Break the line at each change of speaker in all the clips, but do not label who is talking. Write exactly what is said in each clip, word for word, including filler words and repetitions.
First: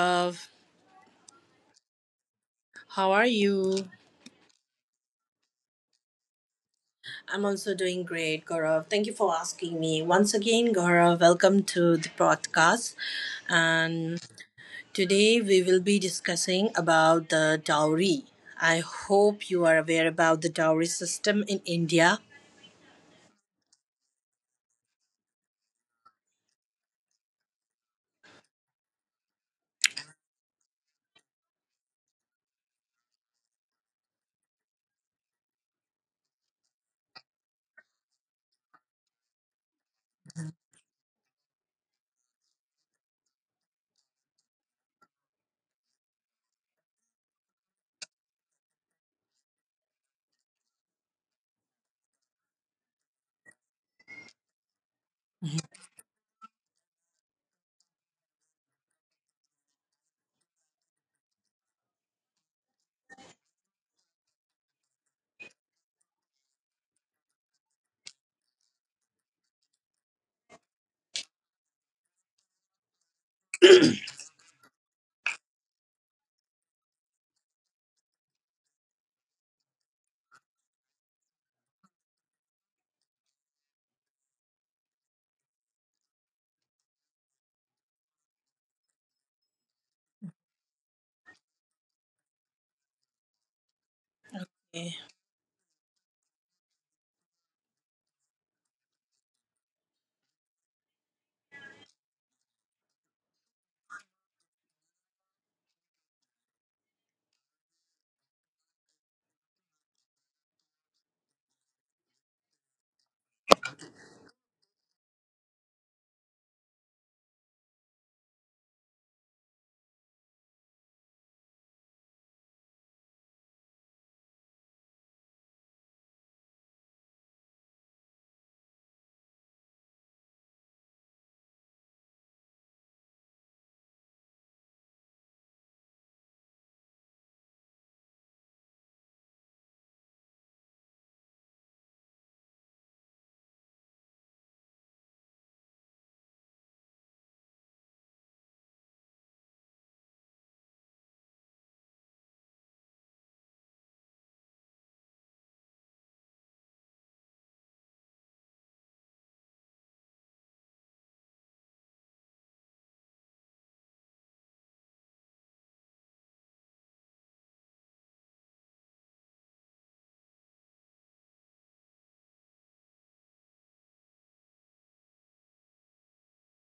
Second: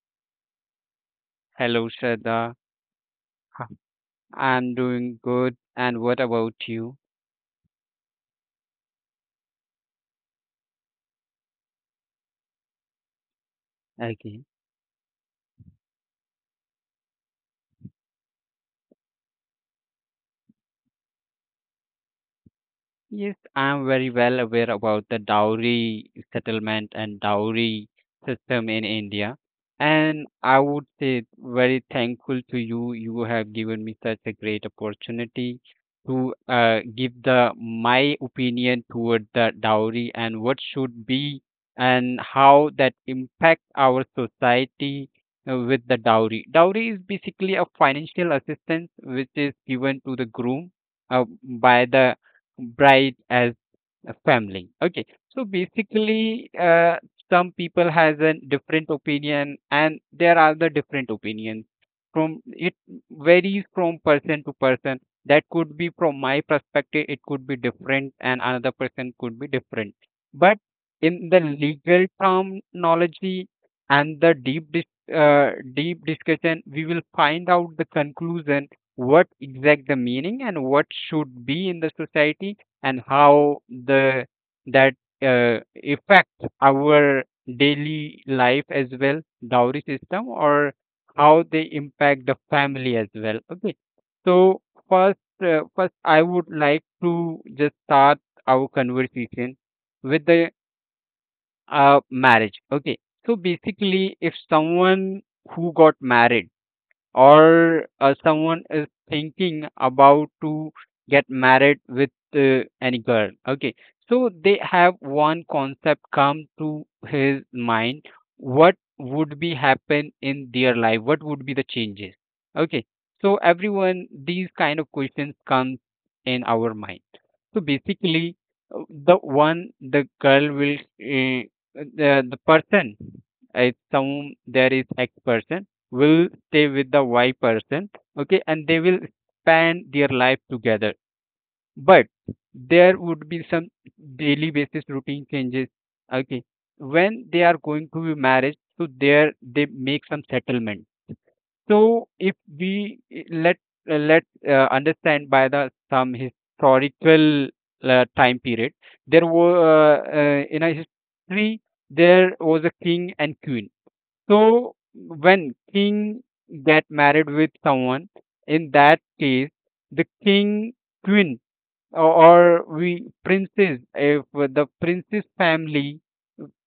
Gaurav,
Hello, Shraddha.
how are
Ha-
you?
I'm doing good. And what about you?
I'm also doing great, Gaurav. Thank you for asking me. Once again, Gaurav, welcome to the podcast. And
Okay.
today we will be discussing about the dowry. I hope you are aware about the dowry system in India.
Yes, I'm very well aware about the dowry settlement and dowry system in India. And I would say very thankful to you. You have given me such a great opportunity to uh, give the my opinion toward the dowry and what should be and how that impact our society uh, with the dowry. Dowry is basically a financial assistance which is given to the groom uh, by the bright as a family, okay. So basically, uh, some people has a different opinion and there are the different opinions from it, varies from person to person. That could be, from my perspective it could be different and another person could be different, but in the legal terminology and the deep dis- uh, deep discussion we will find out the conclusion, what exact the meaning and what should be in the society and how the that uh, affect our daily life as well, dowry system, or how they impact the family as well, okay. So first, uh, first I would like to just start our conversation with the uh, marriage, okay. So basically, if someone who got married, or uh, someone is thinking about to get married with uh, any girl, okay, so they have one concept come to his mind, what would be happen in their life, what would be the changes, okay. So everyone, these kind of questions comes in our mind. So basically, uh, the one the girl will uh, the, the person, uh, some there is x person will stay with the Y person, okay, and they will span their life together. But there would be some daily basis routine changes, okay. When they are going to be married, so there they make some settlement. So if we eh, let uh, let uh, understand by the some historical uh, time period, there were uh, uh, in a history there was a king and queen. So when king get married with someone, in that case, the king, queen, or, or we princess, if the princess family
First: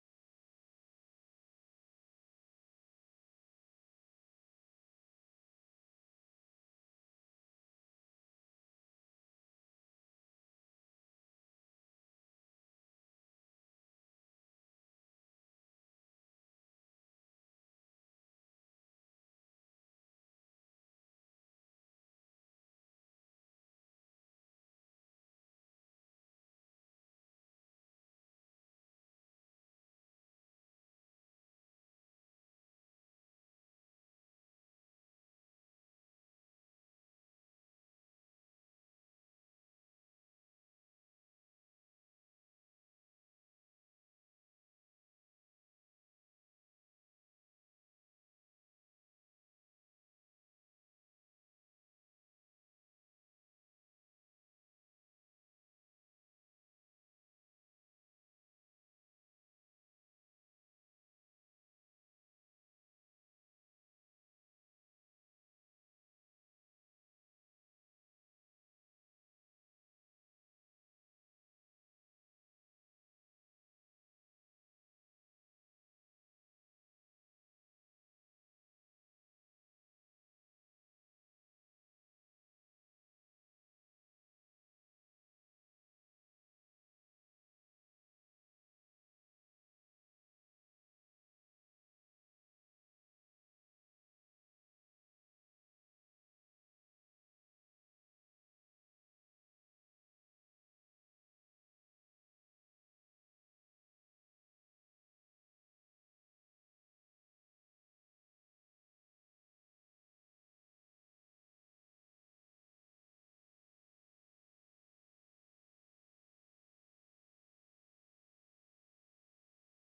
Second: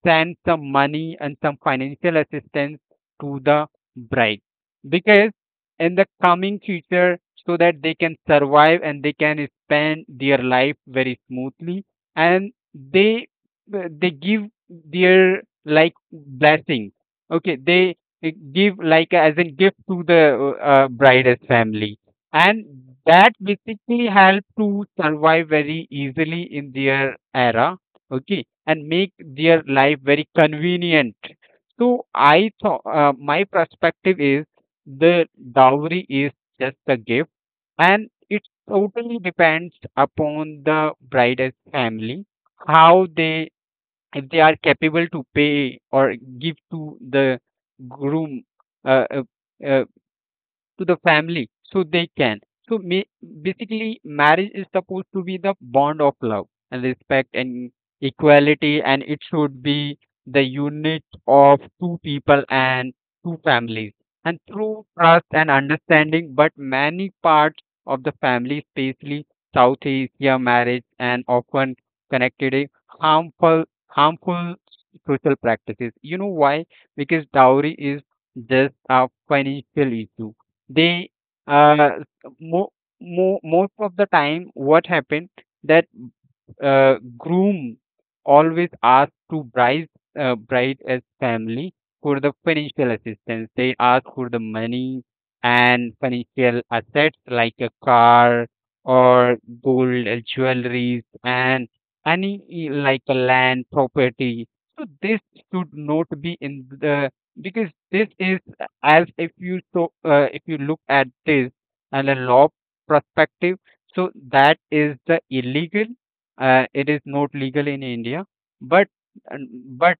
send some money and some financial assistance to the bride, because in the coming future, so that they can survive and they can spend their life very smoothly. And they they give their like blessing, okay. They uh, give like as a gift to the uh, bride's family, and that basically help to survive very easily in their era, okay, and make their life very convenient. So I thought uh, my perspective is the dowry is just a gift, and it totally depends upon the bride's family how they, if they are capable to pay or give to the groom. Uh, uh, uh, to the family so they can. So ma- Basically, marriage is supposed to be the bond of love and respect and equality, and it should be the unit of two people and two families, and through trust and understanding. But many parts of the family, especially South Asia marriage, and often connected a harmful harmful social practices. You know why? Because dowry is just a financial issue. They uh, mo- mo- most of the time what happened that uh, groom always ask to bride, uh, bride as family for the financial assistance. They ask for the money and financial assets like a car, or gold, uh, jewelries, and any eh, like a land property. So this should not be in the, because this is uh, as if you, so uh, if you look at this and a law perspective, so that is the illegal. Uh, it is not legal in India, but and- but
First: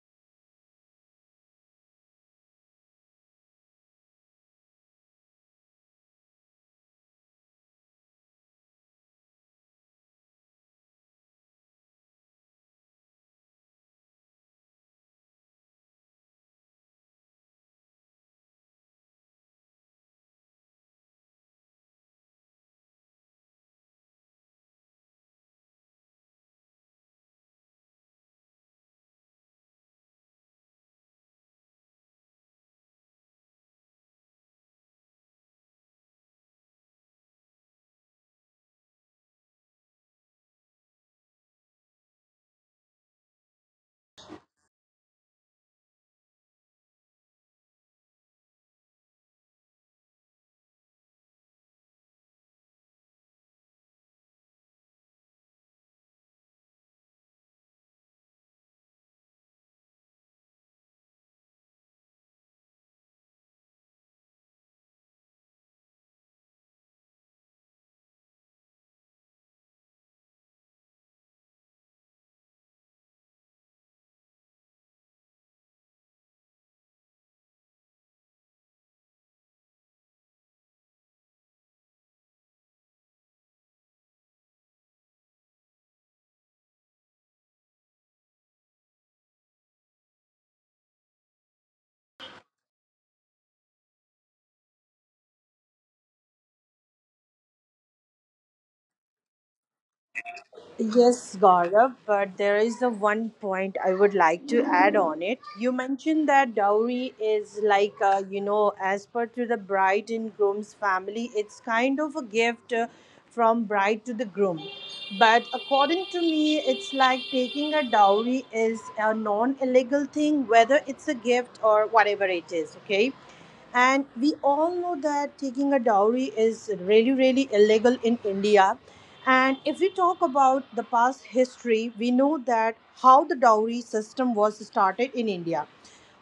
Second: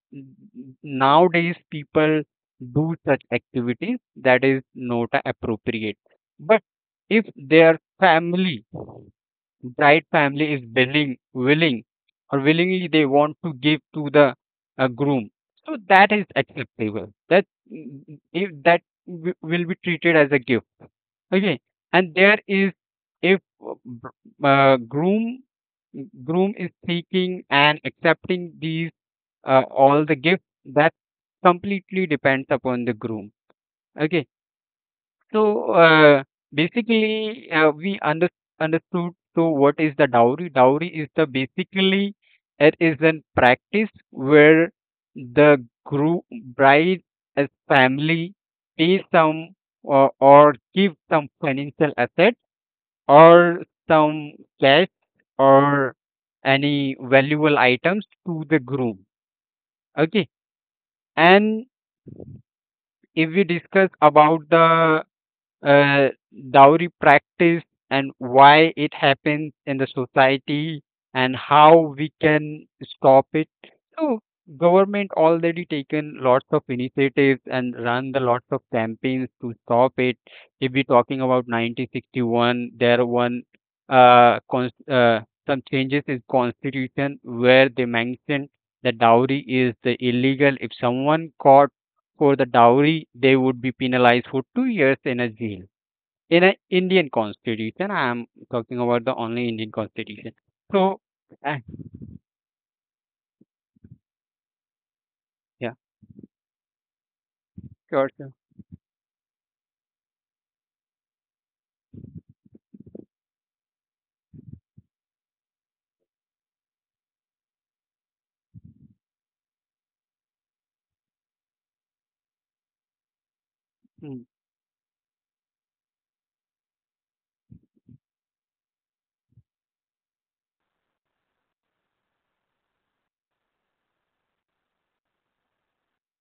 nowadays people do such activities that is not appropriate. But if their family, bride family is willing, willing or willingly they want to give to the uh, groom, so that is acceptable. That mm, if that w- will be treated as a gift. Okay, and there is, if uh, br- uh, groom, groom is seeking and accepting these uh, all the gifts, that completely depends upon the groom. Okay, so uh, basically uh, we under, understood, so what is the dowry? Dowry is the basically, it is a practice where the groom, bride as family pay some, or, or give some financial asset or some cash or any valuable items to the groom. Okay. And if we discuss about the uh, dowry practice and why it happens in the society and how we can stop it. So government already taken lots of initiatives and run the lots of campaigns to stop it. If we're talking about nineteen sixty-one, there one uh, cons- uh, some changes in constitution where they mentioned the dowry is the illegal. If someone caught for the dowry, they would be penalized for two years in a jail in an Indian constitution. I'm talking about the only Indian constitution. So,
Yes,
uh,
Gaurav, but there is a one point I would like to add on it. You
yeah,
mentioned that dowry is like,
sure,
uh,
sure.
you know, as per to the bride and groom's family, it's kind of a gift uh, from bride to the groom. But according to me, it's like taking a dowry is a non illegal thing, whether it's a gift or whatever it is, okay? And
Mm.
we all know that taking a dowry is really, really illegal in India. And if we talk about the past history, we know that how the dowry system was started in India,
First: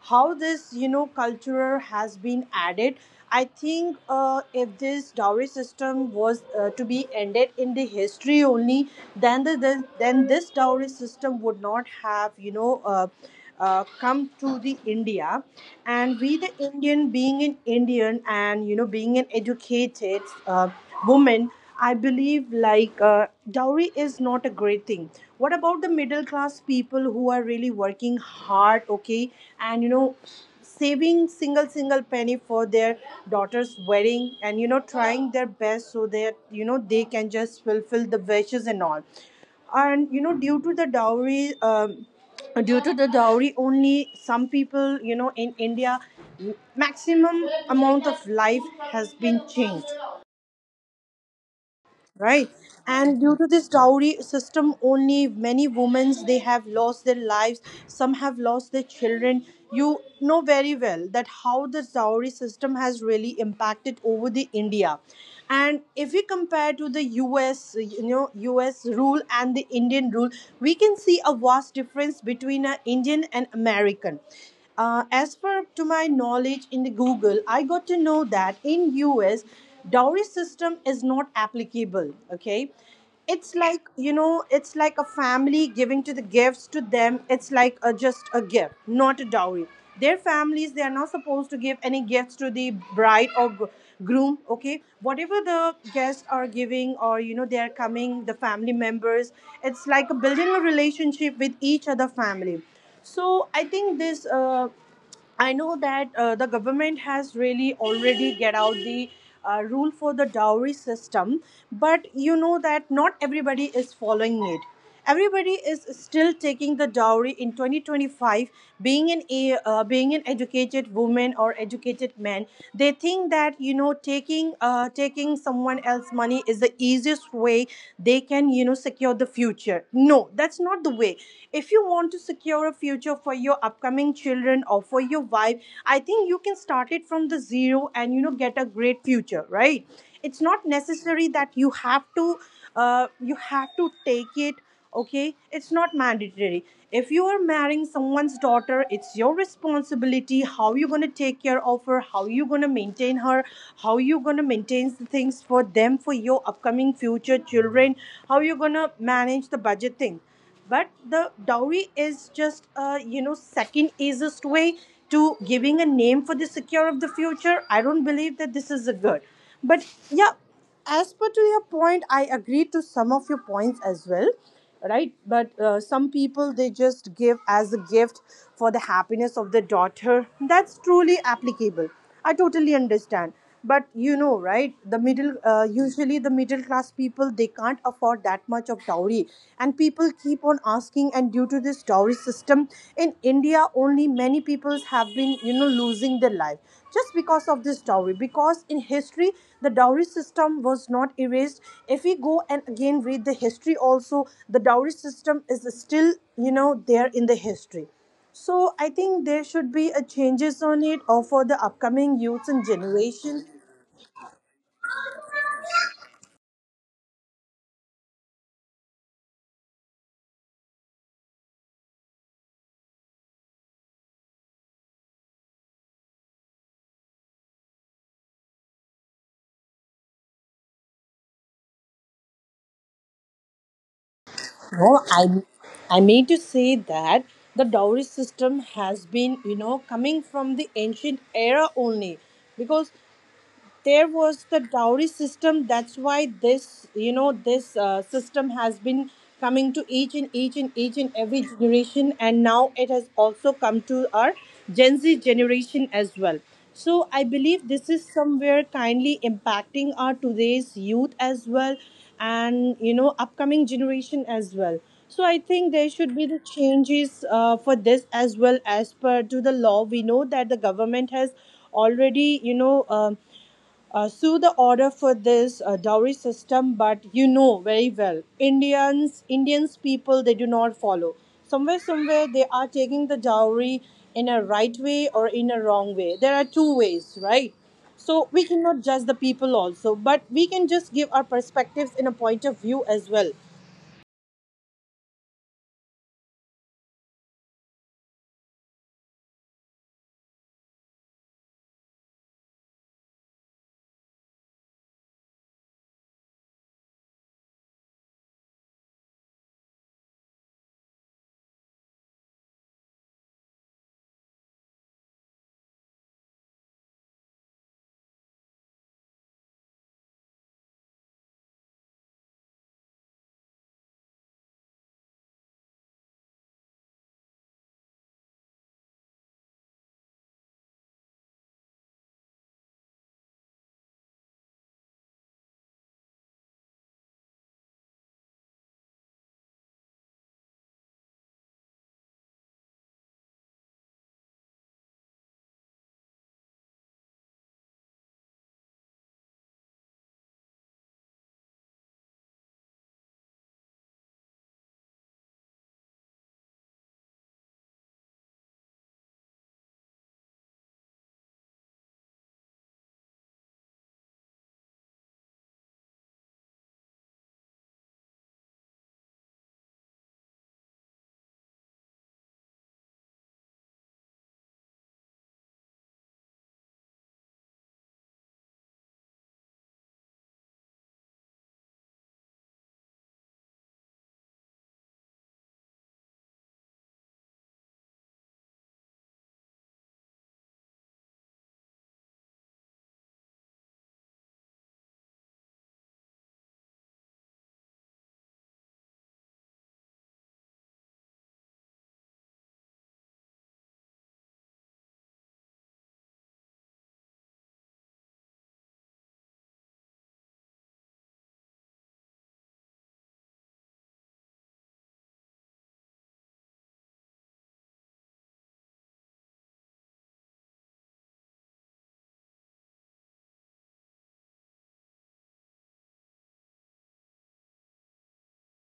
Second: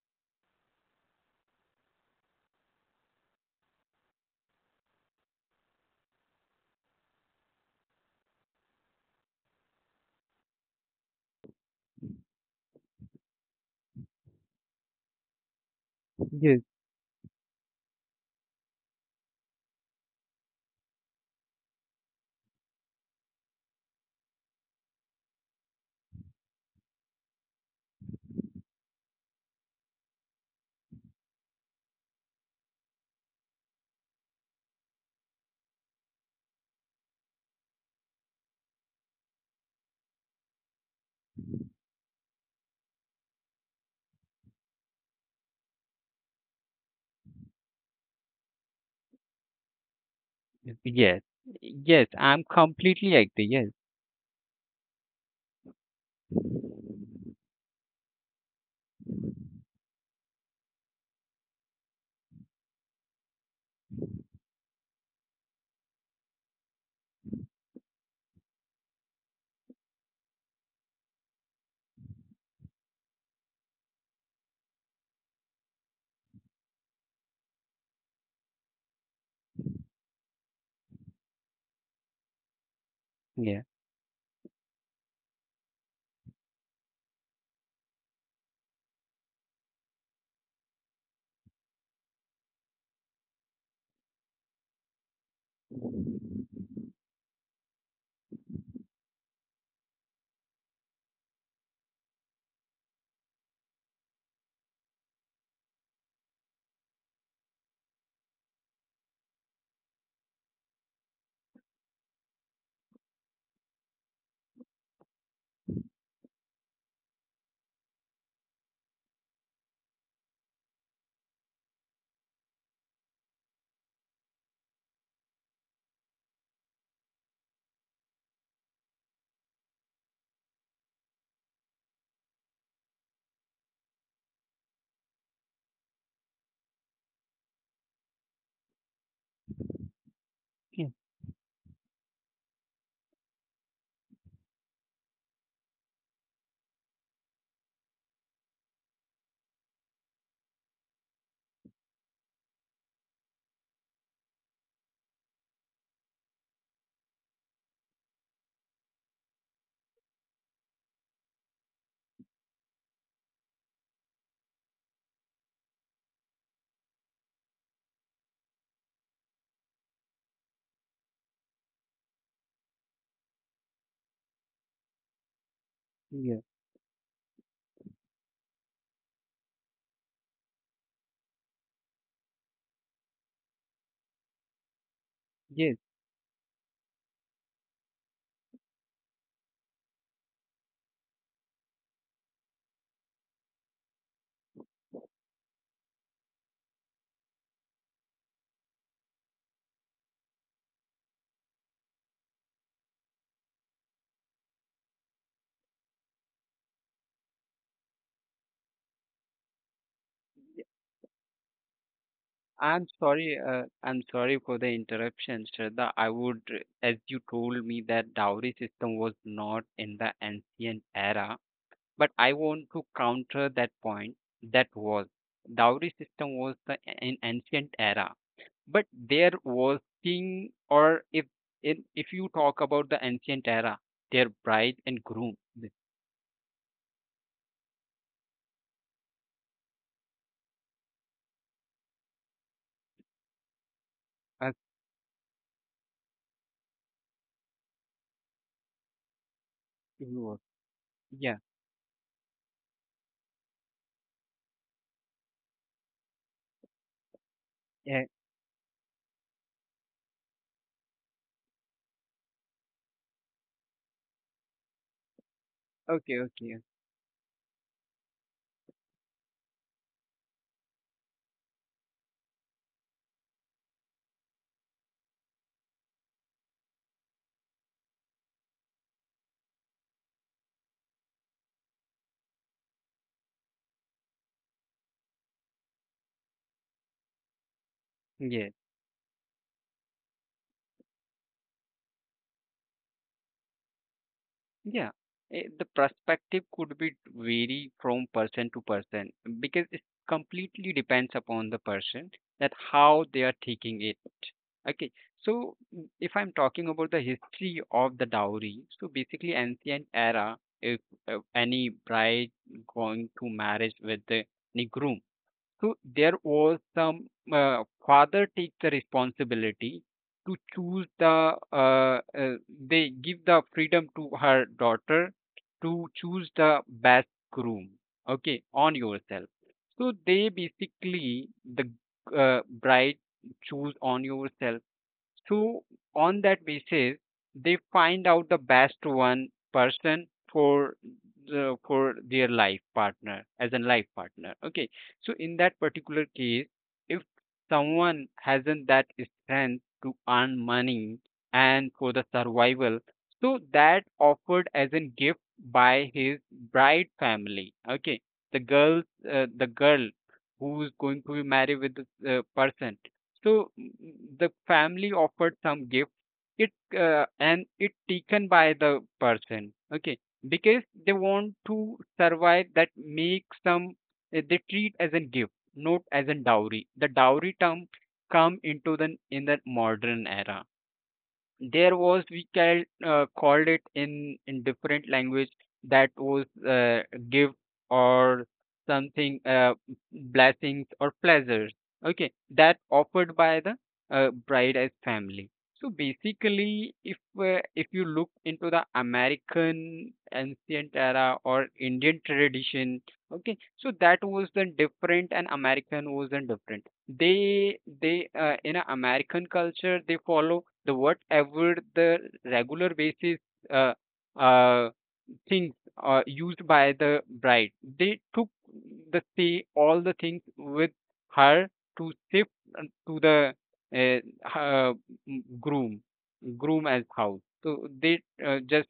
how this, you know, culture has been added. I think uh, if this dowry system was uh, to be ended in the history only, then the, the then this dowry system would not have, you know, uh, uh, come to the India, and we the
Yes,
Indian, being an Indian and you know being an educated uh, woman, I believe like uh, dowry is not a great thing. What about the middle class people who are really working hard, okay, and you know saving single single penny for their daughter's wedding, and you know trying their best so that you know they can just fulfill the wishes and all, and you know due to the dowry, um, due to the dowry only some people you know in India maximum amount of life has been changed,
yes, yes, yes. I'm
right?
completely
And due to
agree.
this
Yes,
dowry system only, many women they have lost their lives, some have lost their children. You know very well that how the dowry system has really impacted over the India. And if we compare to the US, you know, US rule and the Indian rule, we can see a vast difference between an Indian and American. Uh, as per to my knowledge, in the Google I got to know that in US dowry system is not applicable, okay? It's
yeah,
like you know it's like a family giving to the gifts to them. It's like a, just a gift, not a dowry. Their families, they are not supposed to give any gifts to the bride or gr- groom, okay? Whatever the guests are giving or you know they are coming, the family members, it's like a building a relationship with each other family. So I think this, uh, I know that uh, the government has really already get out the uh, rule for the dowry system, but you know that not everybody is following it. Everybody is still taking the dowry in twenty twenty-five. Being an a- uh, being an educated woman or educated man, they think that you know taking uh, taking someone else money is the easiest way they can you know secure the future. No, that's not the way. If you want to to secure a future for your upcoming children or for your wife, I think you can start it from the zero and you know get a great future, right? It's not
yes,
necessary that you have to uh, you have to take it, okay? It's not mandatory. If you are marrying someone's daughter, it's your responsibility how you're going to take care of her, how you're going to maintain her, how you're going to maintain things for them, for your upcoming future children, how you're going to manage the budget thing. But the dowry is just a you know second easiest way to giving a name for the secure of the future. I don't believe that this is a good, but yeah, as per to your point I agree to some of your points as well, right? But uh, some
yeah,
people they just give as a gift for the happiness of the daughter. That's truly applicable. I totally understand. But you know, right? The middle, uh,
yes.
usually the middle class people, they can't afford that much of dowry. And people keep on asking, and due to this dowry system in India, only many people have been, you know, losing their life, just because of this dowry. Because in history, the dowry system was not erased. If we go and again read the history, also, the dowry system is still, you know, there in the history. So I think there should be a changes on it or for the upcoming youths and
I'm sorry.
generations.
Uh, I'm sorry for the interruption, Shraddha. I would, as you told me, that dowry system was not in the ancient era, but I want to counter that point. That was dowry system was the an ancient era. But their working, or if in, if you talk about the ancient era, their bride
No,
and
I
groom. the-
I mean to say that the dowry system has been, you know, coming from the ancient era only. Because there was
uh,
the dowry system, that's why this you know this uh, system has been coming to
who
each and
was-
each and each and
Yeah.
every generation, and now it has also come to our Gen Z generation as well. So I believe this is
Yeah.
somewhere kindly impacting our today's youth as well, and you know upcoming generation as well. So I think there should
Okay.
be the
Okay.
changes uh, for this as well. As per to the law, we know that the government has already you know, um uh, so the order for this uh, dowry system, but you know very well, Indians, Indians people, they do not follow. Somewhere, somewhere, they are taking the dowry in a right way or in a wrong way. There are two ways, right? So we
Yeah.
cannot judge the people also, but we can just give our perspectives in a point of view as well.
Yeah, eh, the perspective could be vary from person to person, because it completely depends upon the person that how they are taking it. Okay, so mm, if I'm talking about the history of the dowry, so basically ancient era, if, if any bride going to marriage with the, the groom, so there was some uh, father takes the responsibility to choose the uh, uh, they give the freedom to her daughter to choose the best groom, okay, on yourself. So they basically the uh, bride choose on yourself. So on that basis, they find out the best one person for the, for their life partner, as a life partner. Okay. So in that particular case, if someone hasn't that strength to earn money and for the survival, so that offered as a gift by his bride family. Okay. The girls, uh, the girl who's going to be married with this uh, person, so mm, mm, the family offered some gift. It uh, and it taken by the person. Okay, because they want to survive. That make some uh, they treat as a gift, not as a dowry. The dowry term come into the in the modern era. There was we can uh, called it in in different language, that was uh, gift or something, uh, blessings or pleasures, okay, that offered by the uh, bride as family. So basically, if uh, if you look into the american ancient era or indian tradition, okay, so that was the different and american was the different. they they uh, in a American culture they follow the whatever the regular basis uh, uh, things uh, used by the bride. They took the say all the things with her to shift uh, to the uh, her mm, groom, groom as house. So they uh, just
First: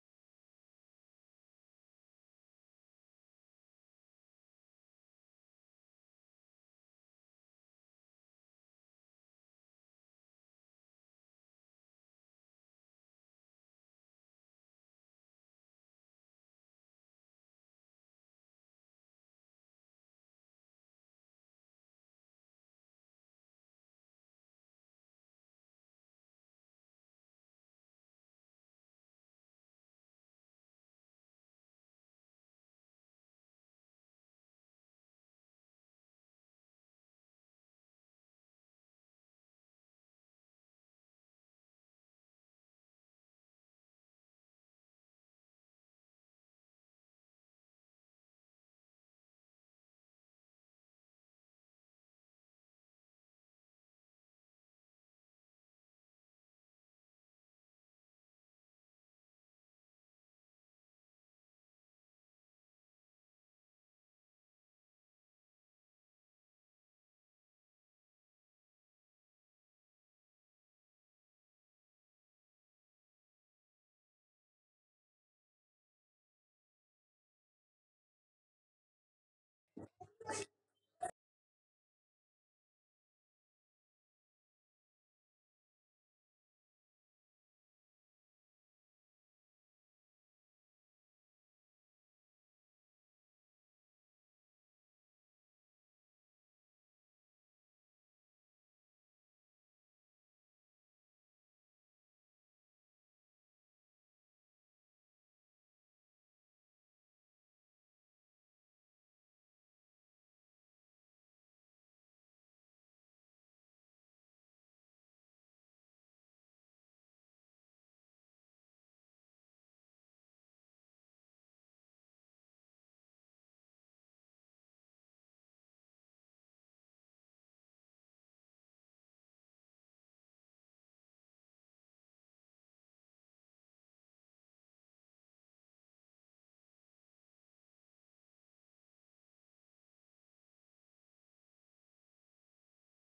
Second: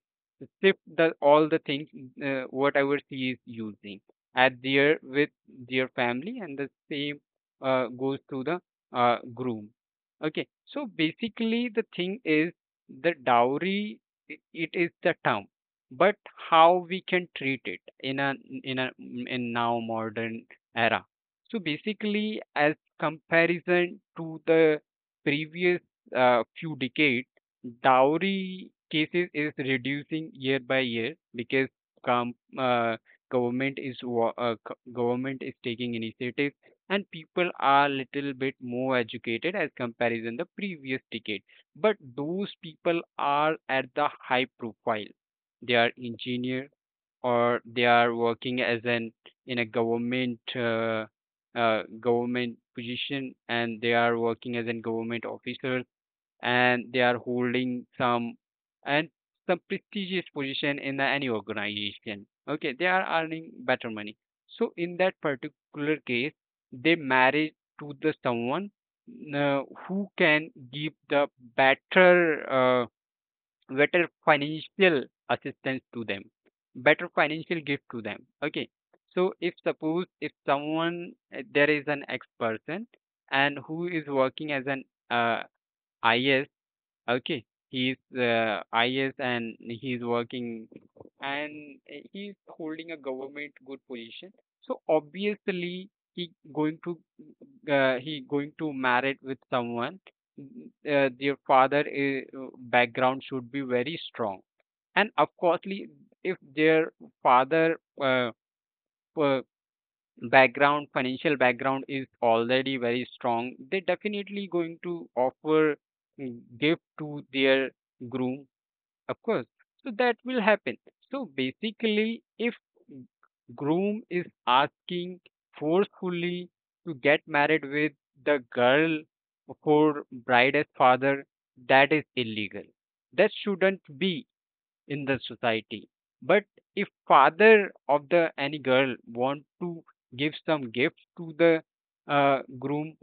shift the all the things uh, whatever she is using at their with their family, and the same uh, goes to the uh, groom. Okay, so basically the thing is the dowry, i- it is the term, but how we can treat it in a, in a, in now modern era. So basically, as comparison to the previous uh, few decades, dowry cases is reducing year by year, because com- uh, government is wa- uh, co- government is taking initiatives and people are little bit more educated as comparison the previous decade. But those people are at the high profile, they are engineer, or they are working as an in a government uh, uh, government position, and they are working as a government officer, and they are holding some, and some prestigious position in the, any organization, okay, they are earning better money. So in that particular case, they marry to the someone uh, who can give the better uh, better financial assistance to them, better financial gift to them, okay. So if suppose, if someone uh, there is an ex person, and who is working as an uh, is. Okay, he's uh, I S, and he's working, and he's holding a government good position. So obviously he going to uh, he going to married with someone. Mm. Uh, their father i- uh, background should be very strong, and of course, if their father uh, uh, background, financial background is already very strong, they definitely going to offer mm, gift to their groom, of course, so that will happen. So basically, if groom is asking forcefully to get married with the girl for bride's father, that is illegal, that shouldn't be in the society. But if father of the any girl want to give some gift to the uh, groom,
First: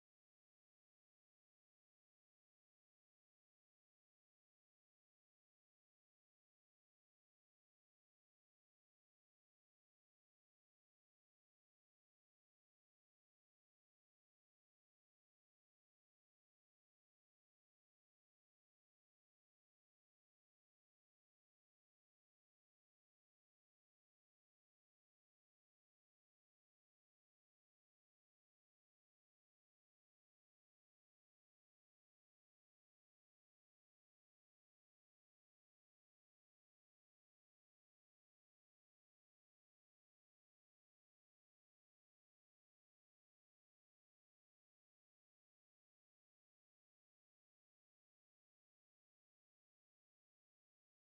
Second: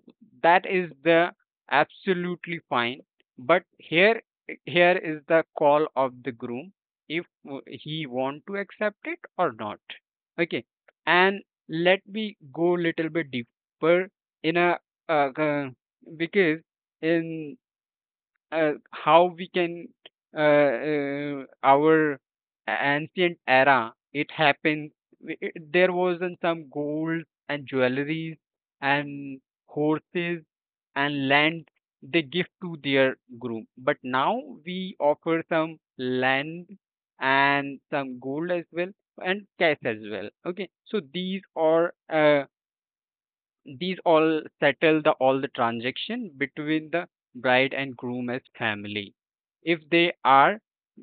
that is the absolutely fine. But here here is the call of the groom if he want to accept it or not. Okay, and let me go little bit deeper in a uh, uh, because in uh, how we can uh, uh, our ancient era it happened w- it- there wasn't some gold and jewelries and horses and land they give to their groom, but now we offer some land and some gold as well and cash as well. Okay, so these are uh, these all settle the all the transaction between the bride and groom as family if they are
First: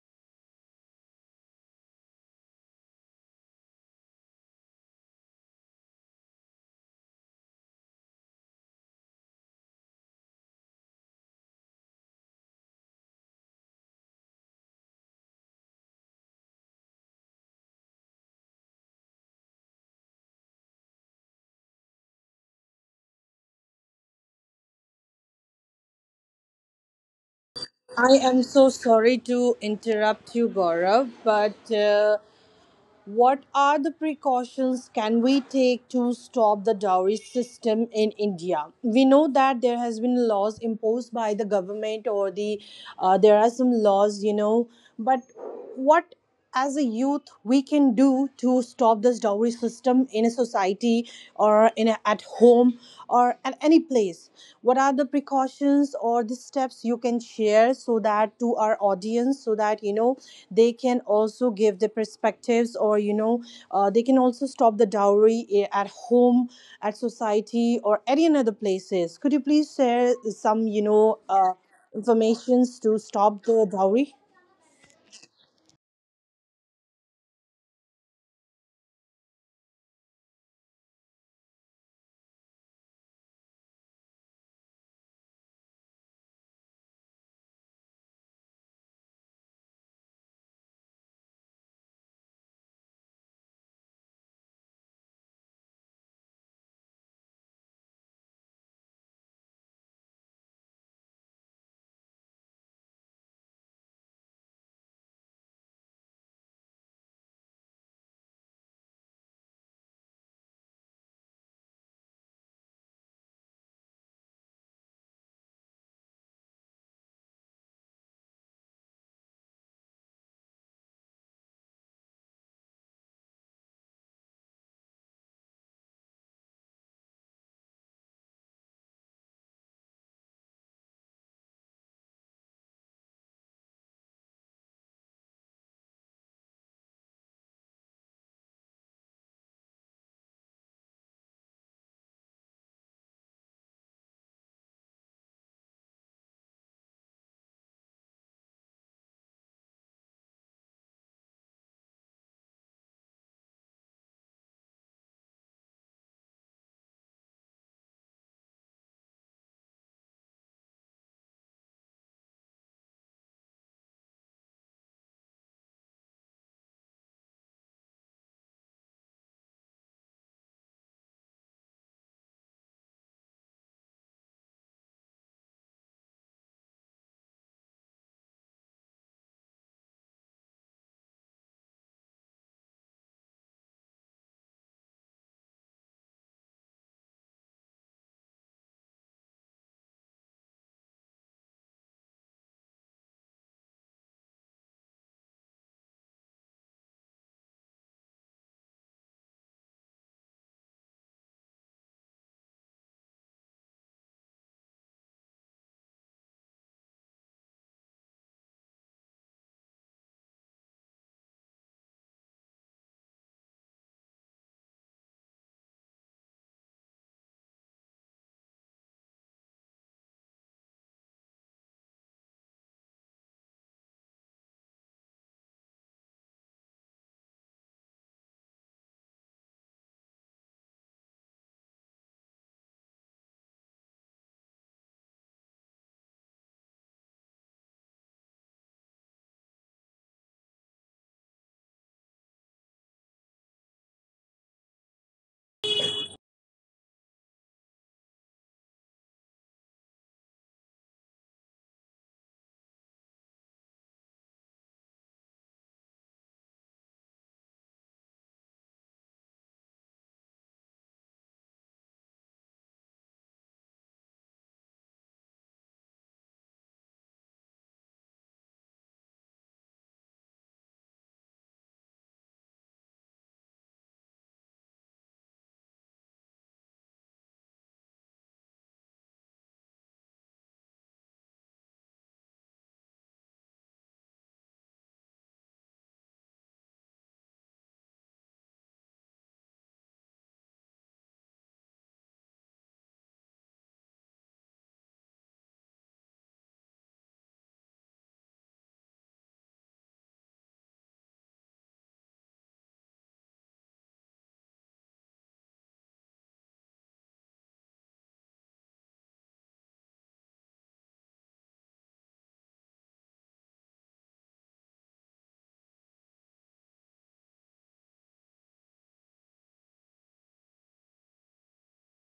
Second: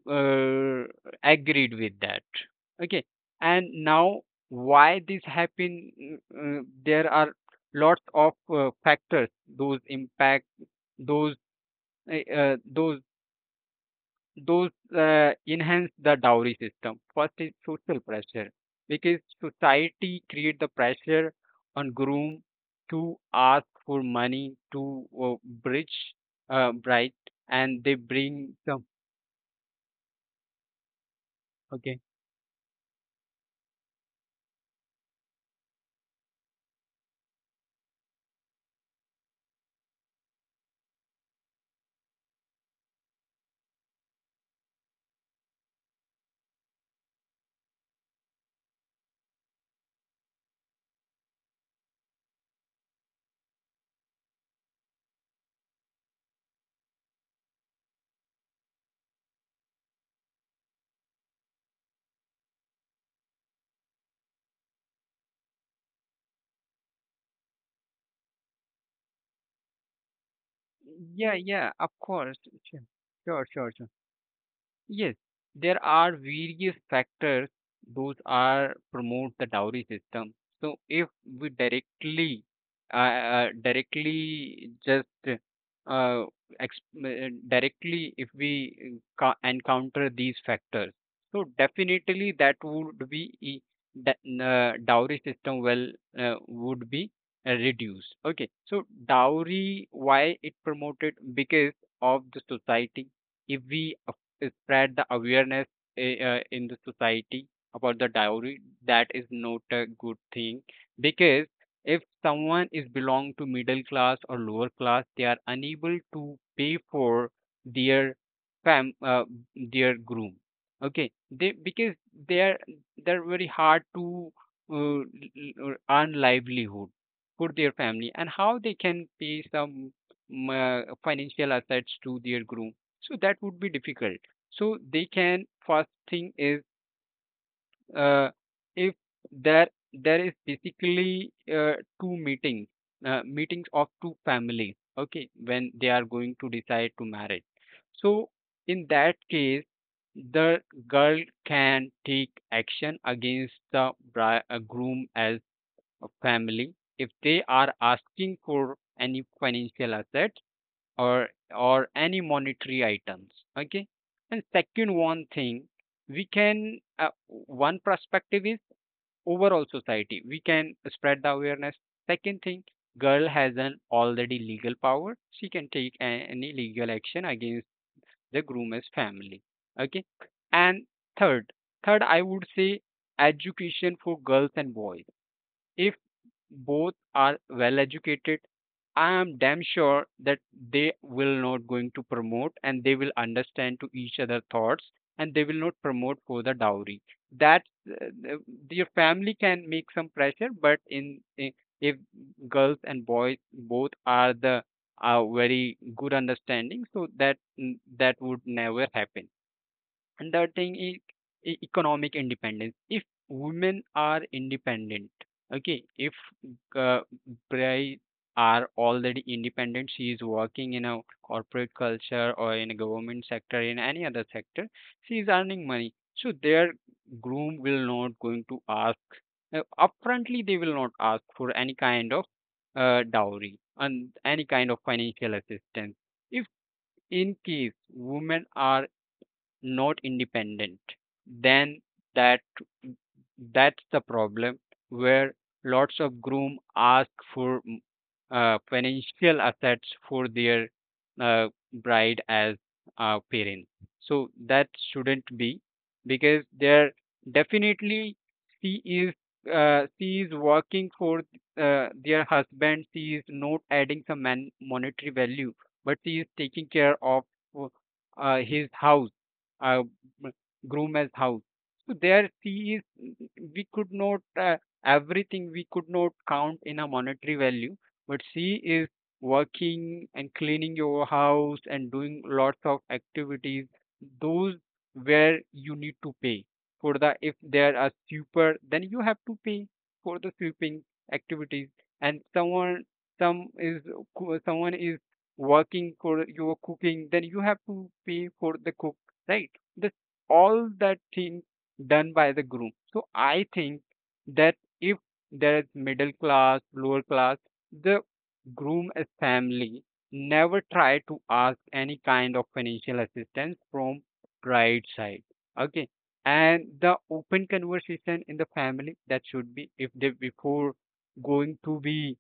uh, agreed with that. Okay, and now why this happen? Mm, Uh, there are lots of uh, factors those impact those uh, uh, those those uh, enhance the dowry system. First is social pressure, because society create the pressure on groom to ask for money to uh, bridge uh, bride, and they
I am
bring
so
some.
sorry to interrupt you, Gaurav, but
Okay,
uh, what are the precautions can we take to stop the dowry system in India? We know that there has been laws imposed by the government, or the uh, there are some laws, you know, but what as a youth we can do to stop this dowry system in a society, or in a, at home, or and any place? What are the precautions or the steps you can share so that to our audience so that you know they can also give the perspectives, or you know uh, they can also stop the dowry, eh, at home, at society, or any other places? Could you please share some you know
yeah,
uh,
yeah, of course,
informations to stop
sure,
the
sure, sure.
dowry?
Yes, there are various factors those are promote the dowry system. So if we directly, uh, uh, directly just uh, ex- uh, directly, if we ca- encounter these factors, so definitely that would be e- the uh, dowry system well uh, would be uh, reduced. Okay, so dowry, why it promoted? Because of the society. If we spread the awareness i- uh, in the society about the dowry, that is not a good thing, because if someone is belong to middle class or lower class, they are unable to pay for their fam uh, their groom. Okay, they, because they are, they're very hard to uh, l- earn livelihood for their family, and how they can pay some mm, uh, financial assets to their groom? So that would be difficult. So they can, first thing is, uh, if there there is basically uh, two meetings, uh, meetings of two families, okay, when they are going to decide to marriage. So in that case, the girl can take action against the bri- uh, groom as a family if they are asking for any financial asset or or any monetary items. Okay. And second one thing, we can, uh, one perspective is overall society we can spread the awareness. Second thing, girl has an already legal power, she can take a- any legal action against the groom's family. Okay. And third, third I would say education for girls and boys. If both are well educated, I am damn sure that they will not going to promote, and they will understand to each other thoughts, and they will not promote for the dowry. That uh, the- your family can make some pressure, but in, in if girls and boys both are the uh, very good understanding, so that mm, that would never happen. And that thing is e- economic independence. If women are independent, okay, if uh, bride are already independent, she is working in a corporate culture or in a government sector, in any other sector, she is earning money. So their groom will not going to ask uh, upfrontly. They will not ask for any kind of uh, dowry and any kind of financial assistance. If in case women are not independent, then that that's the problem where lots of groom ask for mm, uh, financial assets for their uh, bride as uh, parents. So that shouldn't be, because there definitely she is uh, she is working for uh, their husband. She is not adding some man- monetary value, but she is taking care of uh, his house, uh, m- Gruma's house. So there she is, we could not, uh, everything we could not count in a monetary value, but she is working and cleaning your house and doing lots of activities. Those where you need to pay for the, if there are super, then you have to pay for the sweeping activities. And someone, some is, co- someone is working for your cooking, then you have to pay for the cook, right? That's all that thing done by the groom. So I think that if there is middle class, lower class, the groom as family never try to ask any kind of financial assistance from bride side. Okay. And the open conversation in the family that should be if they before going to be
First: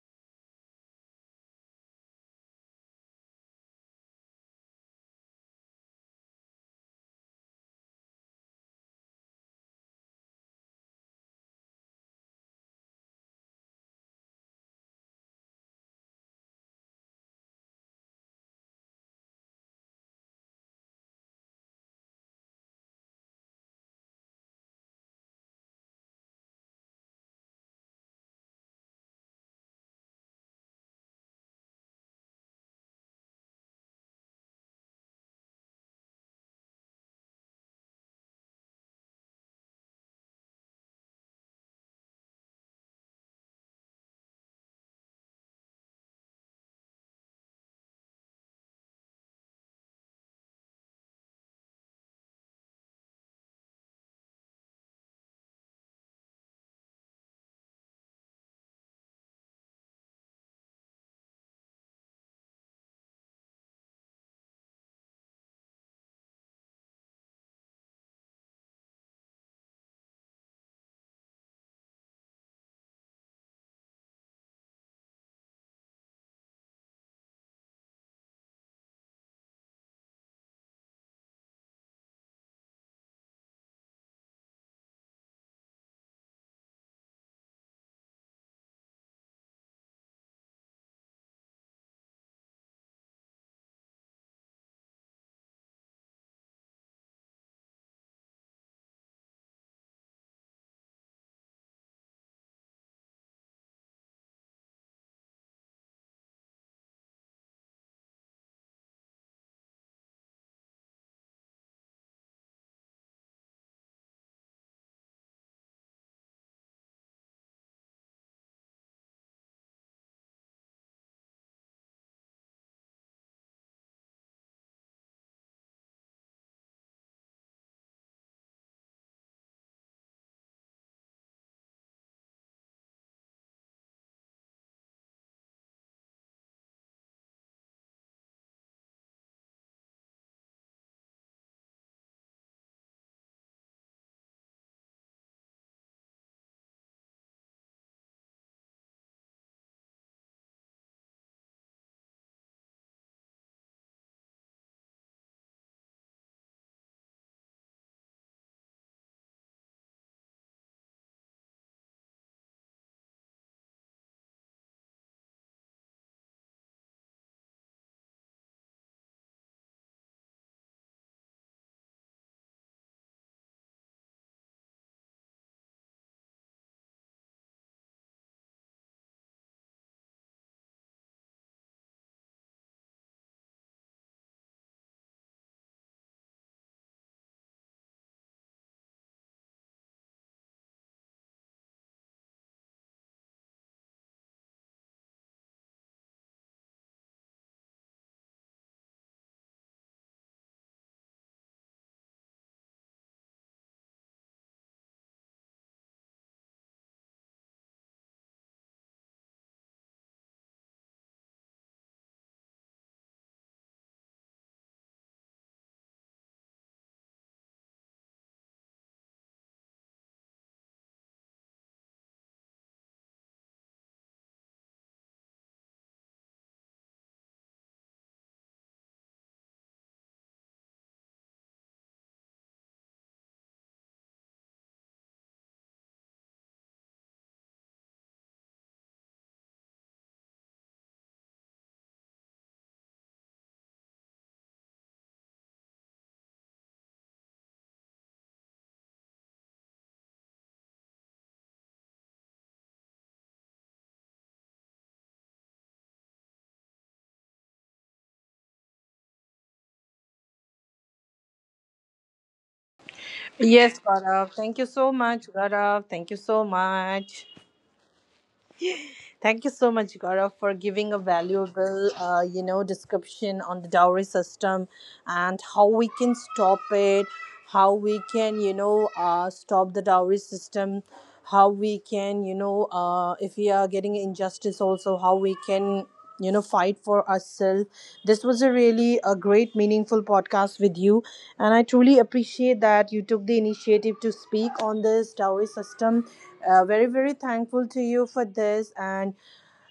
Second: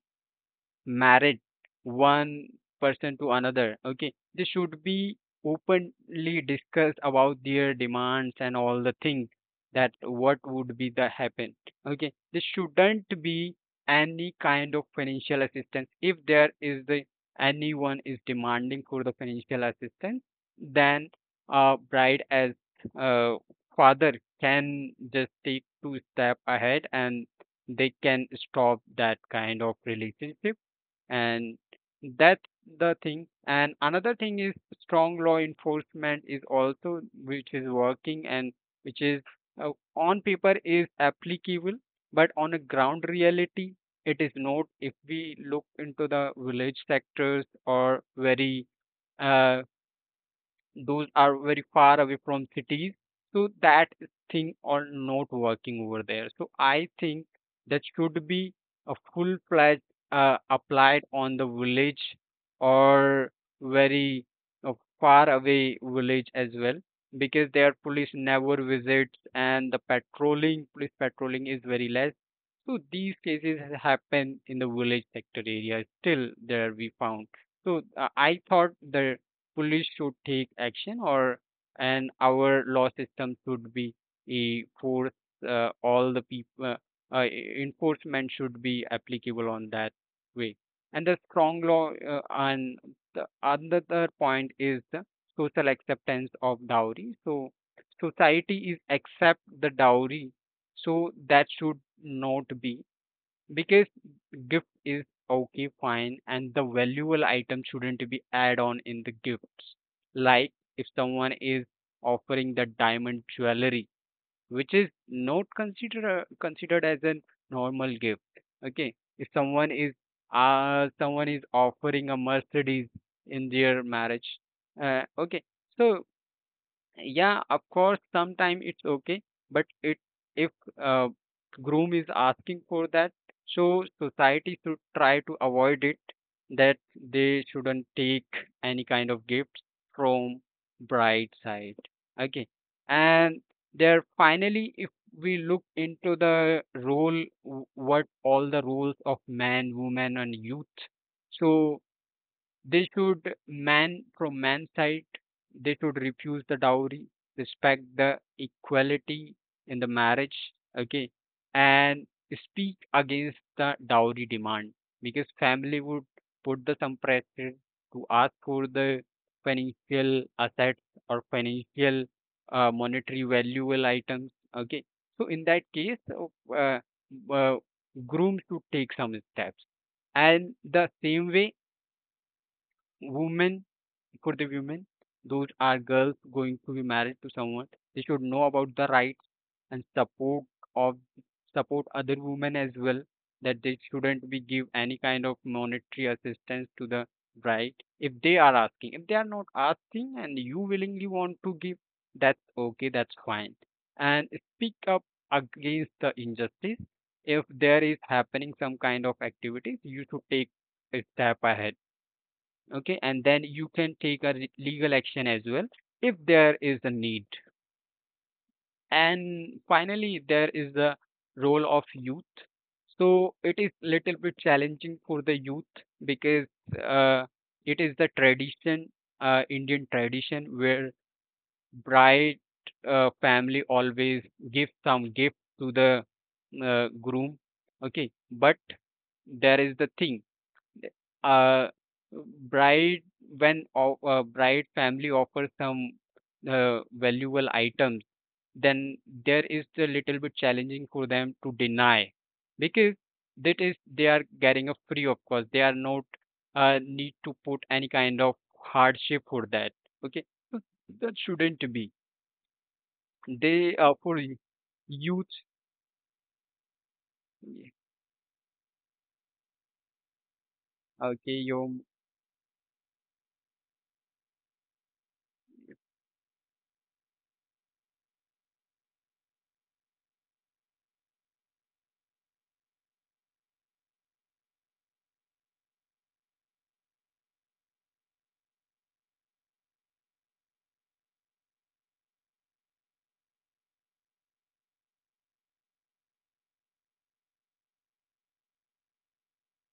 married one person to another. Okay, they should be openly discuss about their demands and all the things that what would be the happen. Okay, there shouldn't be any kind of financial assistance. If there is the anyone is demanding for the financial assistance, then uh, bride as uh, father can just take two step ahead and they can stop that kind of relationship. And that's the thing. And another thing is strong law enforcement is also, which is working and which is uh, on paper is applicable, but on a ground reality it is not, if we look into the village sectors or very uh, those are very far away from cities. So that thing are not working over there. So I think that should be a full fledged uh, applied on the village or very uh, far away village as well, because their police never visits and the patrolling, police patrolling is very less. So these cases happen in the village sector area, still there we found. So uh, I thought the police should take action, or and our law system should be a force, uh, all the people, uh, uh, e-, enforcement should be applicable on that way. And the strong law, uh, and the another point is the social acceptance of dowry. So society is accept the dowry, so that should not be, because gift is okay fine, and the valuable item shouldn't be add on in the gifts. Like if someone is offering the diamond jewelry, which is not considered, uh, considered as a normal gift. Okay. If someone is uh someone is offering a Mercedes in their marriage, uh, okay. So yeah, of course, sometime it's okay, but it, if uh, groom is asking for that, so society should try to avoid it, that they shouldn't take any kind of gifts from bride side. Okay. And there finally, if we look into the role, w- what all the roles of man, woman, and youth. So they should man from man's side, they should refuse the dowry, respect the equality in the marriage, okay, and speak against the dowry demand, because family would put the some pressure to ask for the financial assets or financial, uh, monetary valuable items, okay. So in that case, uh, uh, uh, groom should take some steps. And the same way, women, for the women, those are girls going to be married to someone. They should know about the rights and support of support other women as well. That they shouldn't be give any kind of monetary assistance to the bride if they are asking. If they are not asking and you willingly want to give, that's okay, that's fine. And speak up against the injustice. If there is happening some kind of activities, you should take a step ahead. Okay, and then you can take a re- legal action as well if there is a need. And finally there is the role of youth. So it is little bit challenging for the youth, because uh, it is the tradition, uh, Indian tradition where bride uh, family always give some gift to the uh, groom. Okay, but there is the thing, uh bride, when o- uh, bride family offers some uh, valuable items, then there is a little bit challenging for them to deny, because that is they are getting a free. Of course they are not uh, need to put any kind of hardship for that. Okay. So that shouldn't be. They
Yes,
are for
Gaurav. Thank you so
youth.
much, Gaurav. Thank you so much. Thank you so much, Gaurav, for giving a
Okay. You.
valuable, uh, you know, description on the dowry system and how we can stop it, how we can, you know, uh, stop the dowry system, how we can, you know, uh, if we are getting injustice, also how we can you know fight for ourselves. This was a really a great meaningful podcast with you, and I truly appreciate that you took the initiative to speak on this dowry system. Uh, very very thankful to you for this, and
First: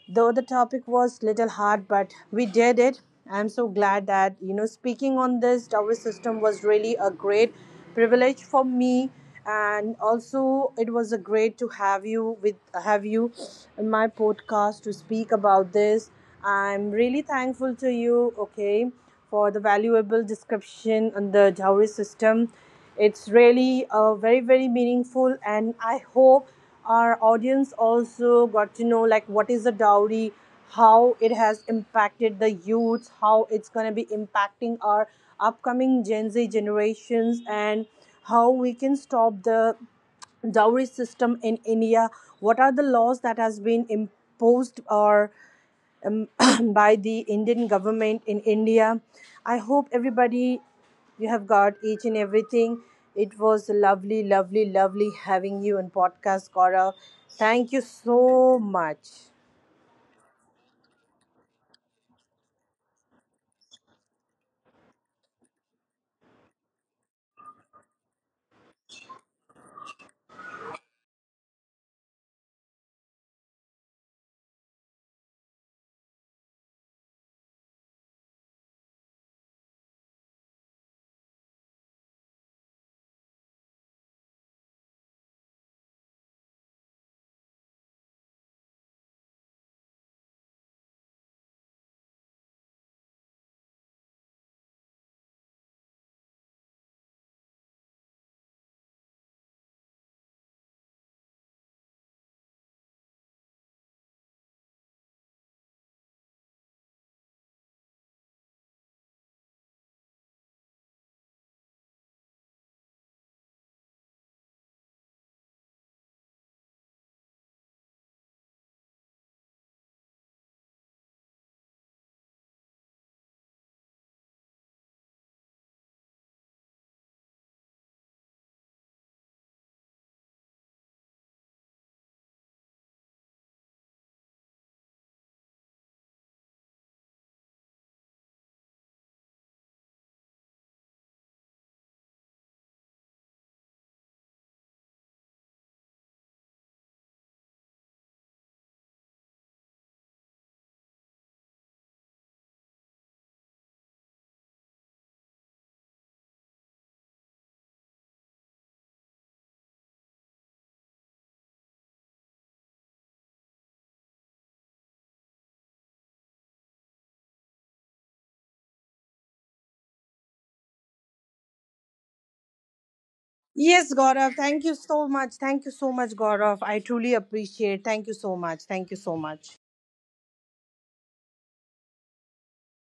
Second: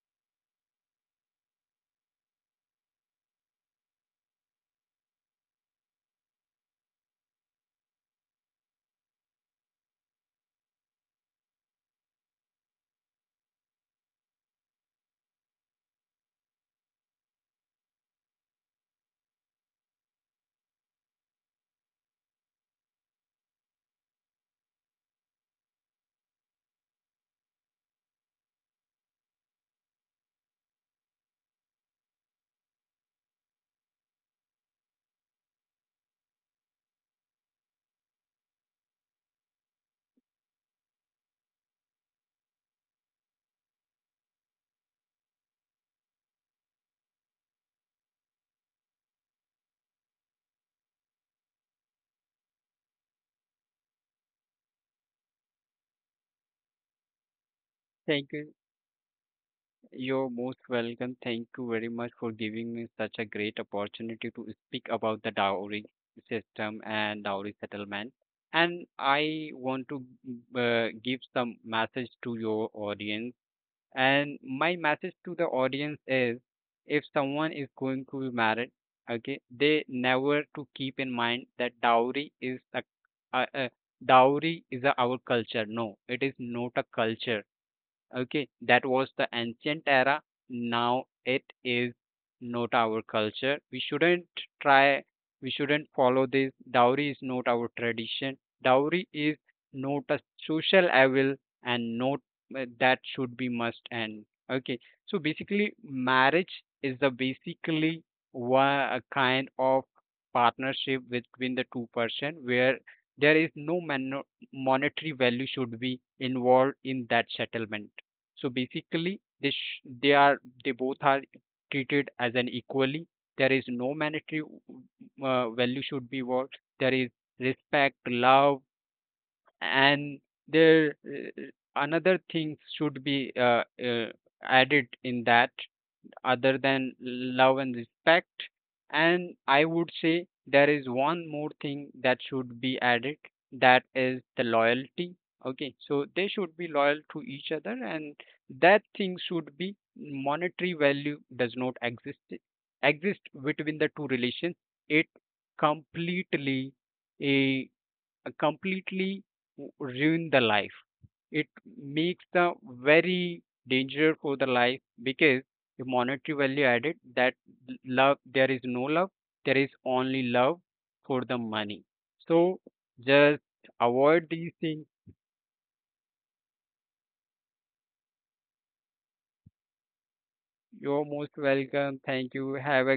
though the topic was little hard, but we did it. I'm so glad that you know speaking on this tower system was really a great privilege for me, and also it was a great to have you with have you in my podcast to speak about this. I'm really thankful to you, okay, for the valuable description on the dowry system. It's really uh, very very meaningful, and I hope our audience also got to know like what is the dowry, how it has impacted the youths, how it's going to be impacting our upcoming Gen Z generations, and how we can stop the dowry system in India, what are the laws that has been imposed or um, by the Indian government in India. I hope everybody you have got each and everything. It was lovely, lovely, lovely having you on podcast, Gaurav. Thank you
Thank you.
so much.
You're most welcome. Thank you very much for giving me such a great opportunity to speak about the dowry system and dowry settlement. And I want to uh, give some message to your audience. And my message to the audience is, if someone is going to be married, okay, they never to keep in mind that dowry is a, a, a dowry is a, our culture. No, it is not a culture. Okay, that was the ancient era. Now it is not our culture. We shouldn't try, we shouldn't follow this. Dowry is not our tradition. Dowry is not a social evil, and not uh, that should be must end. Okay, so basically, marriage is the basically one, a kind of partnership between the two person, where there is no man- monetary value should be involved in that settlement. So basically, they sh- they are, they both are treated as an equally. There is no monetary uh, value should be worked. There is respect, love, and there uh, another thing should be uh, uh, added in that, other than love and respect. And I would say there is one more thing that should be added, that is the loyalty. Okay, so they should be loyal to each other, and that thing should be monetary value does not exist exist between the two relations. It completely eh, uh, completely ruin the life. It makes the very danger for the life, because the monetary value added, that love, there is no love, there is only love for the money. So just
Yes,
avoid
Gaurav.
these
Thank you
things.
so much. Thank you so much, Gaurav. I truly appreciate. Thank you so much. Thank you so much.
You're most welcome. Thank you. Have a